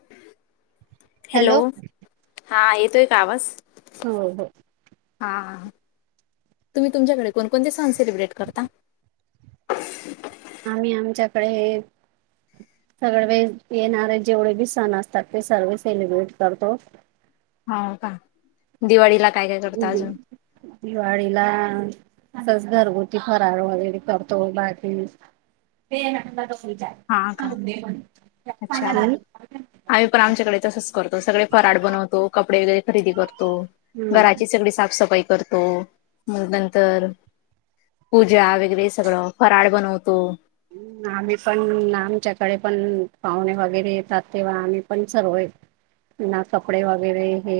[inaudible] Hello हा येतोय का आवा? हो, हो. हा तुम्ही तुमच्याकडे कोणकोणते सण सेलिब्रेट करता? आम्ही आमच्याकडे सगळे जे येणारे जेवढे बी सण असतात. ते सगळे सेलिब्रेट करतो. हो का? दिवाळीला काय, काय करता अजून? दिवाळीला तेच घरगुती फराळ वगैरे करतो बाकी [inaudible] हा का अच्छा. आम्ही पण आमच्याकडे तसच करतो. सगळे फराळ बनवतो, कपडे वगैरे खरेदी करतो. हम्म घराची सगळी साफसफाई करतो, नंतर पूजा वगैरे सगळं फराळ बनवतो. आम्ही पण आमच्याकडे पण पाहुणे वगैरे येतात. तेव्हा आम्ही पण सर्व ना कपडे वगैरे हे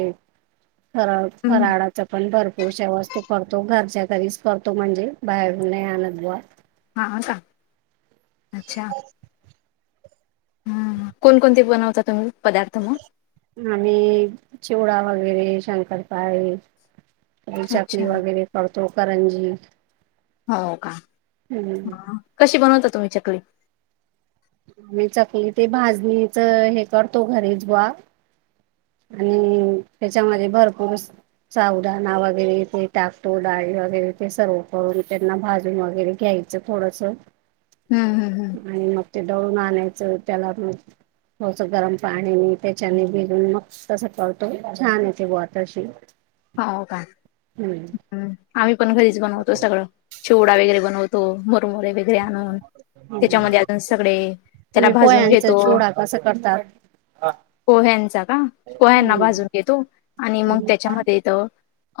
सर्व हम्म फराळ वगैरे पण भरपूरशा वस्तू करतो. घरच्या घरीच करतो. म्हणजे बाहेरून नाही आणत बा हां का अच्छा हम् कोणकोणते बनवता तुम्ही पदार्थ मग. आम्ही चिवडा वगैरे शंकरपाळी. अच्छा चकली वगैरे करतो. करंजी, हो का? हम्, ह. हा. कशी बनवता तुम्ही चकली? आम्ही चकली ते भाजणीच हे करतो घरीच बा. हम्म आणि त्याच्यामध्ये भरपूर असं साबुदाना वगैरे ते टाकतो. डाळी वगैरे ते सर्व एकत्र करून त्यांना भाजून वगैरे घ्यायचं च थोडसं हूं, हूं, हूं. आणि मग ते दळून आणायचं त्याला घेऊन थोडसं गरम पाणीने त्याच्याने भिजून मग तसं करतो छान येते बा तशी. हो का? हम्म आम्ही पण घरीच बनवतो सगळं. चिवडा वगैरे बनवतो मुरमरे घेऊन. आणून हम्म त्याच्यामध्ये अजून सगळे त्याला तुम्ही भाजून पोह्यांचा घेतो. चिवडा कसा करतात? पोह्यांचा का पोह्यांना हम्म भाजून घेतो. आणि मग त्याच्यामध्ये ते तर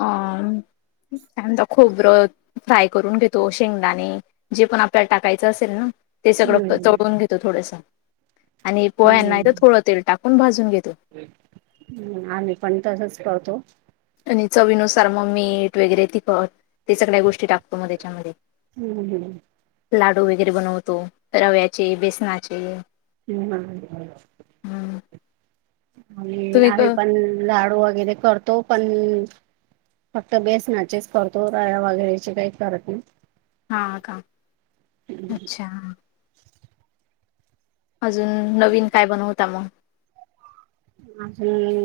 अं त्यानंतर कांदा खोबरं फ्राय करून घेतो. शेंगदाणे, जे पण आपल्याला टाकायचं असेल ना ते सगळं हम्म तळून घेतो थोडसं आणि पोहयांना इथं थोडं तेल टाकून भाजून घेतो. हूं आम्ही पण तसंच करतो. आणि चवीनुसार मग मीठ वगैरे तिखट ते सगळ्यां गोष्टी टाकतो, मग त्याच्यामध्ये. हम्म हम्म लाडू वगैरे बनवतो रव्याचे, बेसनाचे. म्हणून आहे. हम्म आणि तुम्ही क आम्ही पण लाडू वगैरे करतो. पण फक्त बेसनाचेच करतो, रव्या वगैरेचे काही करत नाही. हा का अच्छा. अजून नवीन काय बनवता मग. अजून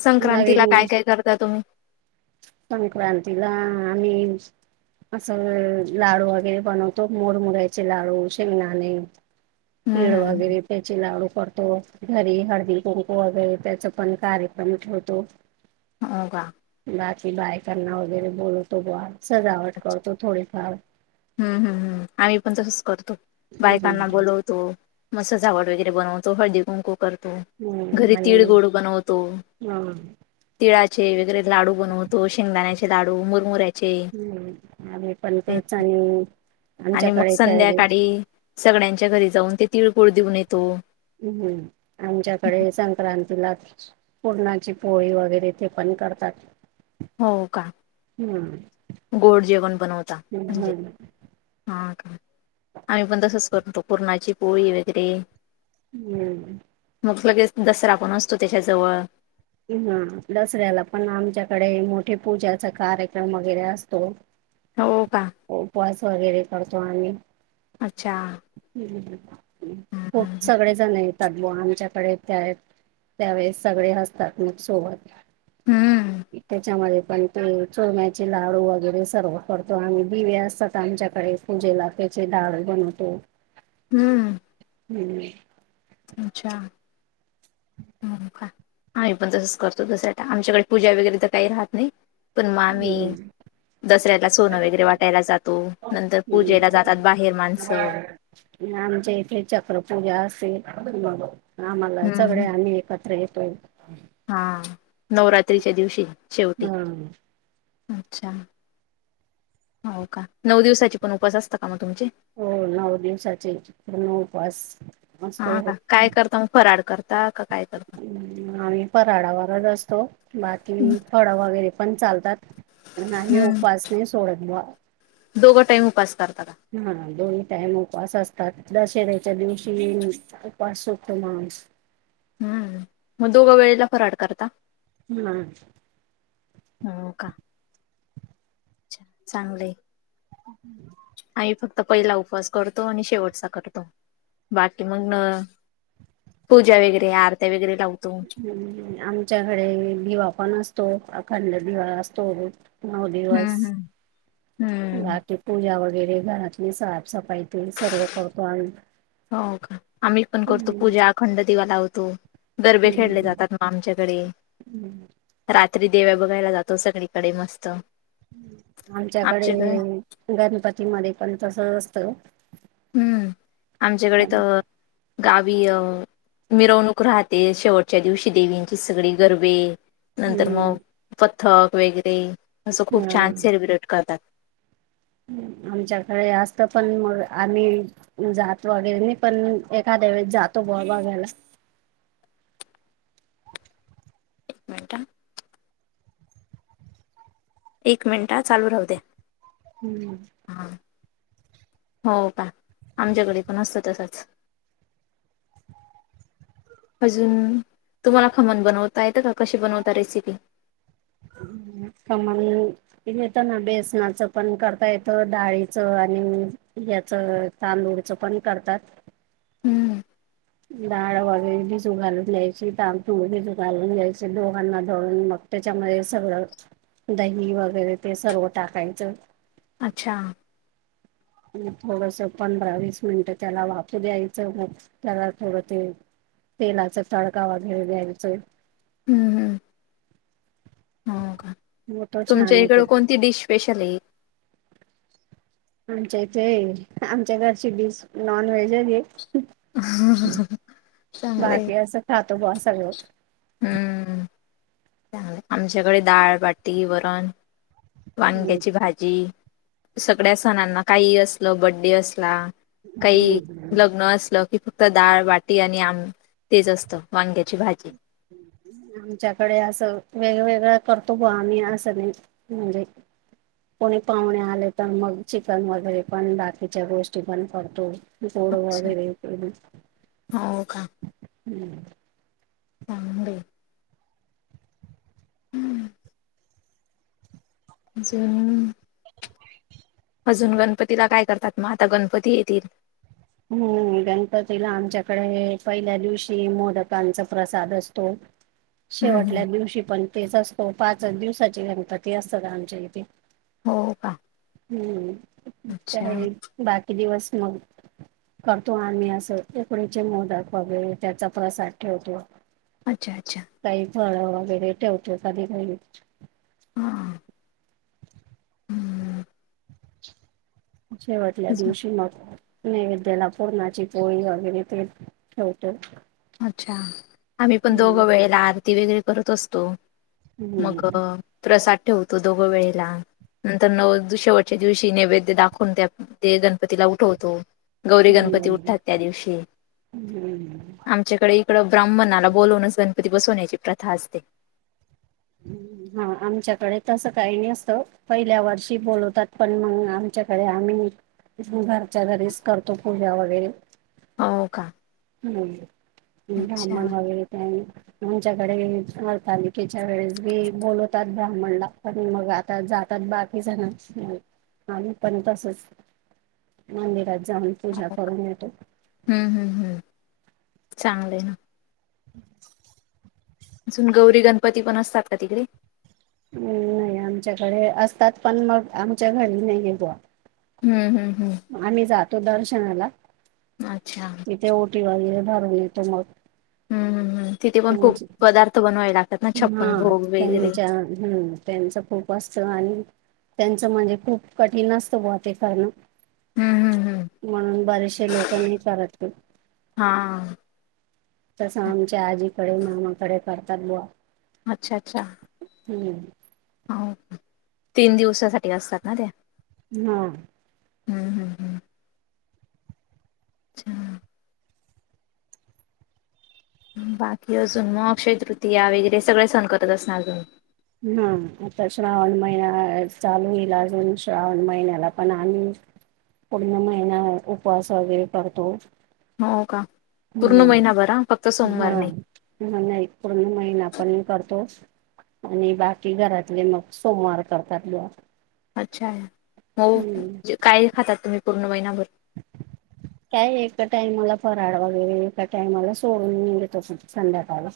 संक्रांतीला नवीन काय काय करता तुम्ही. संक्रांतीला आम्ही असं लाडू वगैरे बनवतो. मुरमुऱ्याचे लाडू, शेंगदाणे हम्म तीळ हम्म वगैरे त्याचे लाडू करतो. घरी हळदी-कुंकू वगैरे त्याच पण कार्यक्रम ठेवतो. हो का. बाकी बायकांना वगैरे बोलवतो बुवा, सजावट करतो थोडीफार. हुं हूं, आम्ही पण तसच करतो, बायकांना बोलवतो. मग सजावट वगैरे बनवतो, हळदी कुंकू करतो. हम्म घरी आणि तीळगुळ बनवतो. हा तिळाचे वगैरे लाडू बनवतो. शेंगदाण्याचे लाडू, मुरमुऱ्याचे हं, आम्ही पण हं. तेच आणि आणि मग आमच्याकडे तर संध्याकाळी, सगळ्यांच्या घरी जाऊन ते तिळगुळ देऊन येतो. हूं, आमच्याकडे संक्रांतीलाच पुरणाची पोळी वगैरे ते पण करतात. हो का, हम्म गोड जेवण बनवता म्हणजे. हम्म हां का, आम्ही पण तसंच करतो पुरणाची पोळी वगैरे. हं. मग लगेच दसरा पण असतो, त्याच्याजवळ. हं दसऱ्याला पण आमच्याकडे मोठे पूजाचा कार्यक्रम वगैरे असतो. [inaudible] हो का. उपवास वगैरे करतो आम्ही. अच्छा. हम्म हो सगळे जण येतात. बुवा आमच्याकडे त्यावेळी. त्यावेळेस सगळे असतात मग सोबत. हम्म त्याच्यामध्ये पण ते चोरम्याचे लाडू वगैरे सर्व करतो आम्ही, दिवे असतात आमच्याकडे. पूजेला त्याचे डाळं बनवतो. हम्म. हं, हं. अच्छा. हो का आम्ही पण तसंच करतो. तस आमच्याकडे पूजा वगैरे तर काही राहत नाही. पण आम्ही हम्म दसऱ्याला सोनं वगैरे वाटायला जातो, नंतर पूजेला हम्म. जातात बाहेर माणसं. आमच्या इथे चक्रपूजा असेल म आम्हाला सगळे हम्म आम्ही एक त्र येतोय. हा नवरात्रीच्या दिवशी शेवटी. हा अच्छा. हो का. नऊ दिवसाची पण उपवास असत का मग तुमचे? हो. नऊ दिवसाचे पूर्ण उपवास. असतो हां का. काय अं, करता? मग फराड करता का काय करता? हम. आम्ही फराडावरच असतो. बाकी फळं वगैरे पण चालतात. नाही हम्म उपास नाही सोडत बुवा. दोघं टाईम उपास करता का? हा दोन्ही टाइम उपवास असतात. दशऱ्याच्या दिवशी उपवास सोडतो माणूस. हम्म. मग दोघं वेळेला फराड करता. हम. हो का. चांगल आहे. आई फक्त तर पहिला उपवास करतो आणि शेवटचा करतो बाकी मग पूजा वैगरे आरत्या वगैरे लाव ह. आमच्याकडे दिवा पण असतो. अखंड दिवा असतो. नऊ दिवस हम्म हम्म हम्म बाकी पूजा वगैरे घरातली साफसफाई तेन सर्व करतो आम्ही. हो का. आम्ही पण करतो हम्म पूजा. अखंड दिवा लावतो. गरबे खेळले हम्म जातात मग आमच्याकडे. हम्म. रात्री देव्या बघायला जातो सगळीकडे मस्त. हम. आमच्याकडे गणपती मध्ये पण तसच असत. हम्म आमच्याकडे तर, गावी अ मिरवणूक राहते. शेवटच्या दिवशी देवींची सगळी गरबे नंतर हम्म मग पथक वगैरे असं खूप छान सेलिब्रेट करतात. हम. आमच्याकडे असत पण मग आम्ही, जातो वगैरे नाही पण एखाद्या वेळेस जातो बुवा बघायला. एक मिनटं एक मिनिट हा चालू राहू दे. हम्म. हा हो का आमच्याकडे पण असतं तसंच. अजून तुम्हाला खमंग बनवता येतं का? कशी बनवता रेसिपी? खमंग. येत ना. बेसनाचं पण करता येतं. डाळीचं आणि याच तांदूळचं पण करतात. हम्म डाळ वगैरे भिजू घालून घ्यायची. तांदूळ भिजू घालून घ्यायचे दोघांना दळून मग त्याच्यामध्ये सगळं दही वगैरे ते सर्व टाकायचं. अच्छा. थोडस पंधरा- वीस मिनिटं त्याला वाफू द्यायचं. मग त्याला थोडं ते तेलाचा तडका वगैरे द्यायचंय. हम. होत का. मग तो छान तुमच्या होतो. इकड कोणती डिश स्पेशल आहे? आमच्या इथे आमच्याकडची डिश नॉन व्हेज आहे. [unintelligible] चांगल्या बाकी असं खातो बुवा सगळं. हम्म आमच्याकडे डाळ, बाट्टी, वरण, वांग्याची भा जी सगळ्या सणांना काही असलं बड्डे असला काही लग्न असलं कि फ क्त डाळ बाटी आणि आम तेच असतं वांग्याची भाजी. [inaudible] आमच्याकडे असं वेगवेगळं करतो बॉ आम्ही असं नाही म्हणजे कोणी पाहुणे आले, तर मग चिकन वगैरे पण बाकीच्या गोष्टी पण करतो. गोड अच्छा वगैरे हम्म हो का चांगलंय. अजून अजून गणपतीला काय करतात मग? आता गणपती येतील. हम्म गणपतीला आमच्याकडे पहिल्या दिवशी मोदकांचा प्रसाद असतो. [inaudible] हम्म, हम्म. शेवटल्या दिवशी पण तेच असतो पाचच दिवसाचे गणपती असतात आमच्या इथे. हो का हम्म ते अच्छा आहेत बाकी दिवस मग करतो आम्ही असं उकडीचे मोदक वगैरे त्याचा प्रसाद ठेवतो. अच्छा अच्छा काही फळ वगैरे ठेवतो कधी कधी. हा हम्म शेवटल्या अजून- दिवशी मग नैवेद्याला पुरणाची पोळी वगैरे ते ठेवतो. अच्छा, आम्ही पण हम्म दोघं वेळेला आरती वगैरे करत असतो. मग हम्म प्रसाद ठेवतो दोघ वेळेला. नंतर नव द शेवटच्या दिवशी नैवेद्य दाखवून त्या ते गणपतीला उठवतो. गौरी गणपती हम्म उठतात त्या दिवशी हम्म आमच्याकडे इकडं ब्राह्मणाला बोलूनच गणपती बसवण्याची प्रथा असते. हा आमच्याकडे तसं काही नाही असतं. पहिल्या वर्षी बोलवतात, पण मग आमच्याकडे आम्ही नी घरच्या घरीच करतो पूजा वगैरे हो का हम्म अच्छा ब्राह्मण वगैरे काही नाही. आच्याकडे हरतालिकेच्या वेळेस बी बोलवतात ब्राह्मणला, पण मग आ ता जातात बाकी जण आम्ही पण तसच. मंदिरात जाऊन पूजा करून येतो. हम्म हम्म हम्म चांगलं आहे ना. [inaudible] अजून गौरी गणपती पण असतात का तिकडे? हम्म नाही आमच्याकडे असतात पण मग आमच्या घरी नाही आहे बॉ. हम्म हम्म हम्म आम्ही जातो दर्शनाला. अच्छा इथे ओटी वगैरे भरून येतं मग. हम्म हम्म हम्म तिथे पण खूप त्यांची पदार्थ बनवावे लागतात ना छप्पन हा भोग वगैरे त्यांच्या हम्म त्यांचं खूप असतं आणि त्यांचं म्हणजे खूप कठीण असतं ग ते करणं. हम्म हम्म हम्म म्हणून बारचश लोकांही चालत हो. हां. तसं आमच्या आजीकडे मामाकडे करतात बुवा. अच्छा! अच्छा! हम. तीन दिवसासाठी असतात ना त्या. हा. हम् हम् हम्. अच्छा! बाकी अजून मग अक्षय तृतीया वगैरे सगळे सण करत असनार तुम्ही. हा आता श्रावण महिना चालू येईल अजून श्रावण महिन्याला पण आम्ही. पूर्ण महिना उपवास वगैरे करतो. हो का पूर्ण महिना भरा फक्त सोमवार नाही. ह नाही पूर्ण महिना पण मी करतो. आणि बाकी घरातले मग सोमवार करतात. अच्छा मग हम्म काय खातात तुम्ही महिनाभर. [inaudible] काय एका टाइमाला फराळ वगैरे एका टाइमाला सोडून निळत होत संध्याकाळ.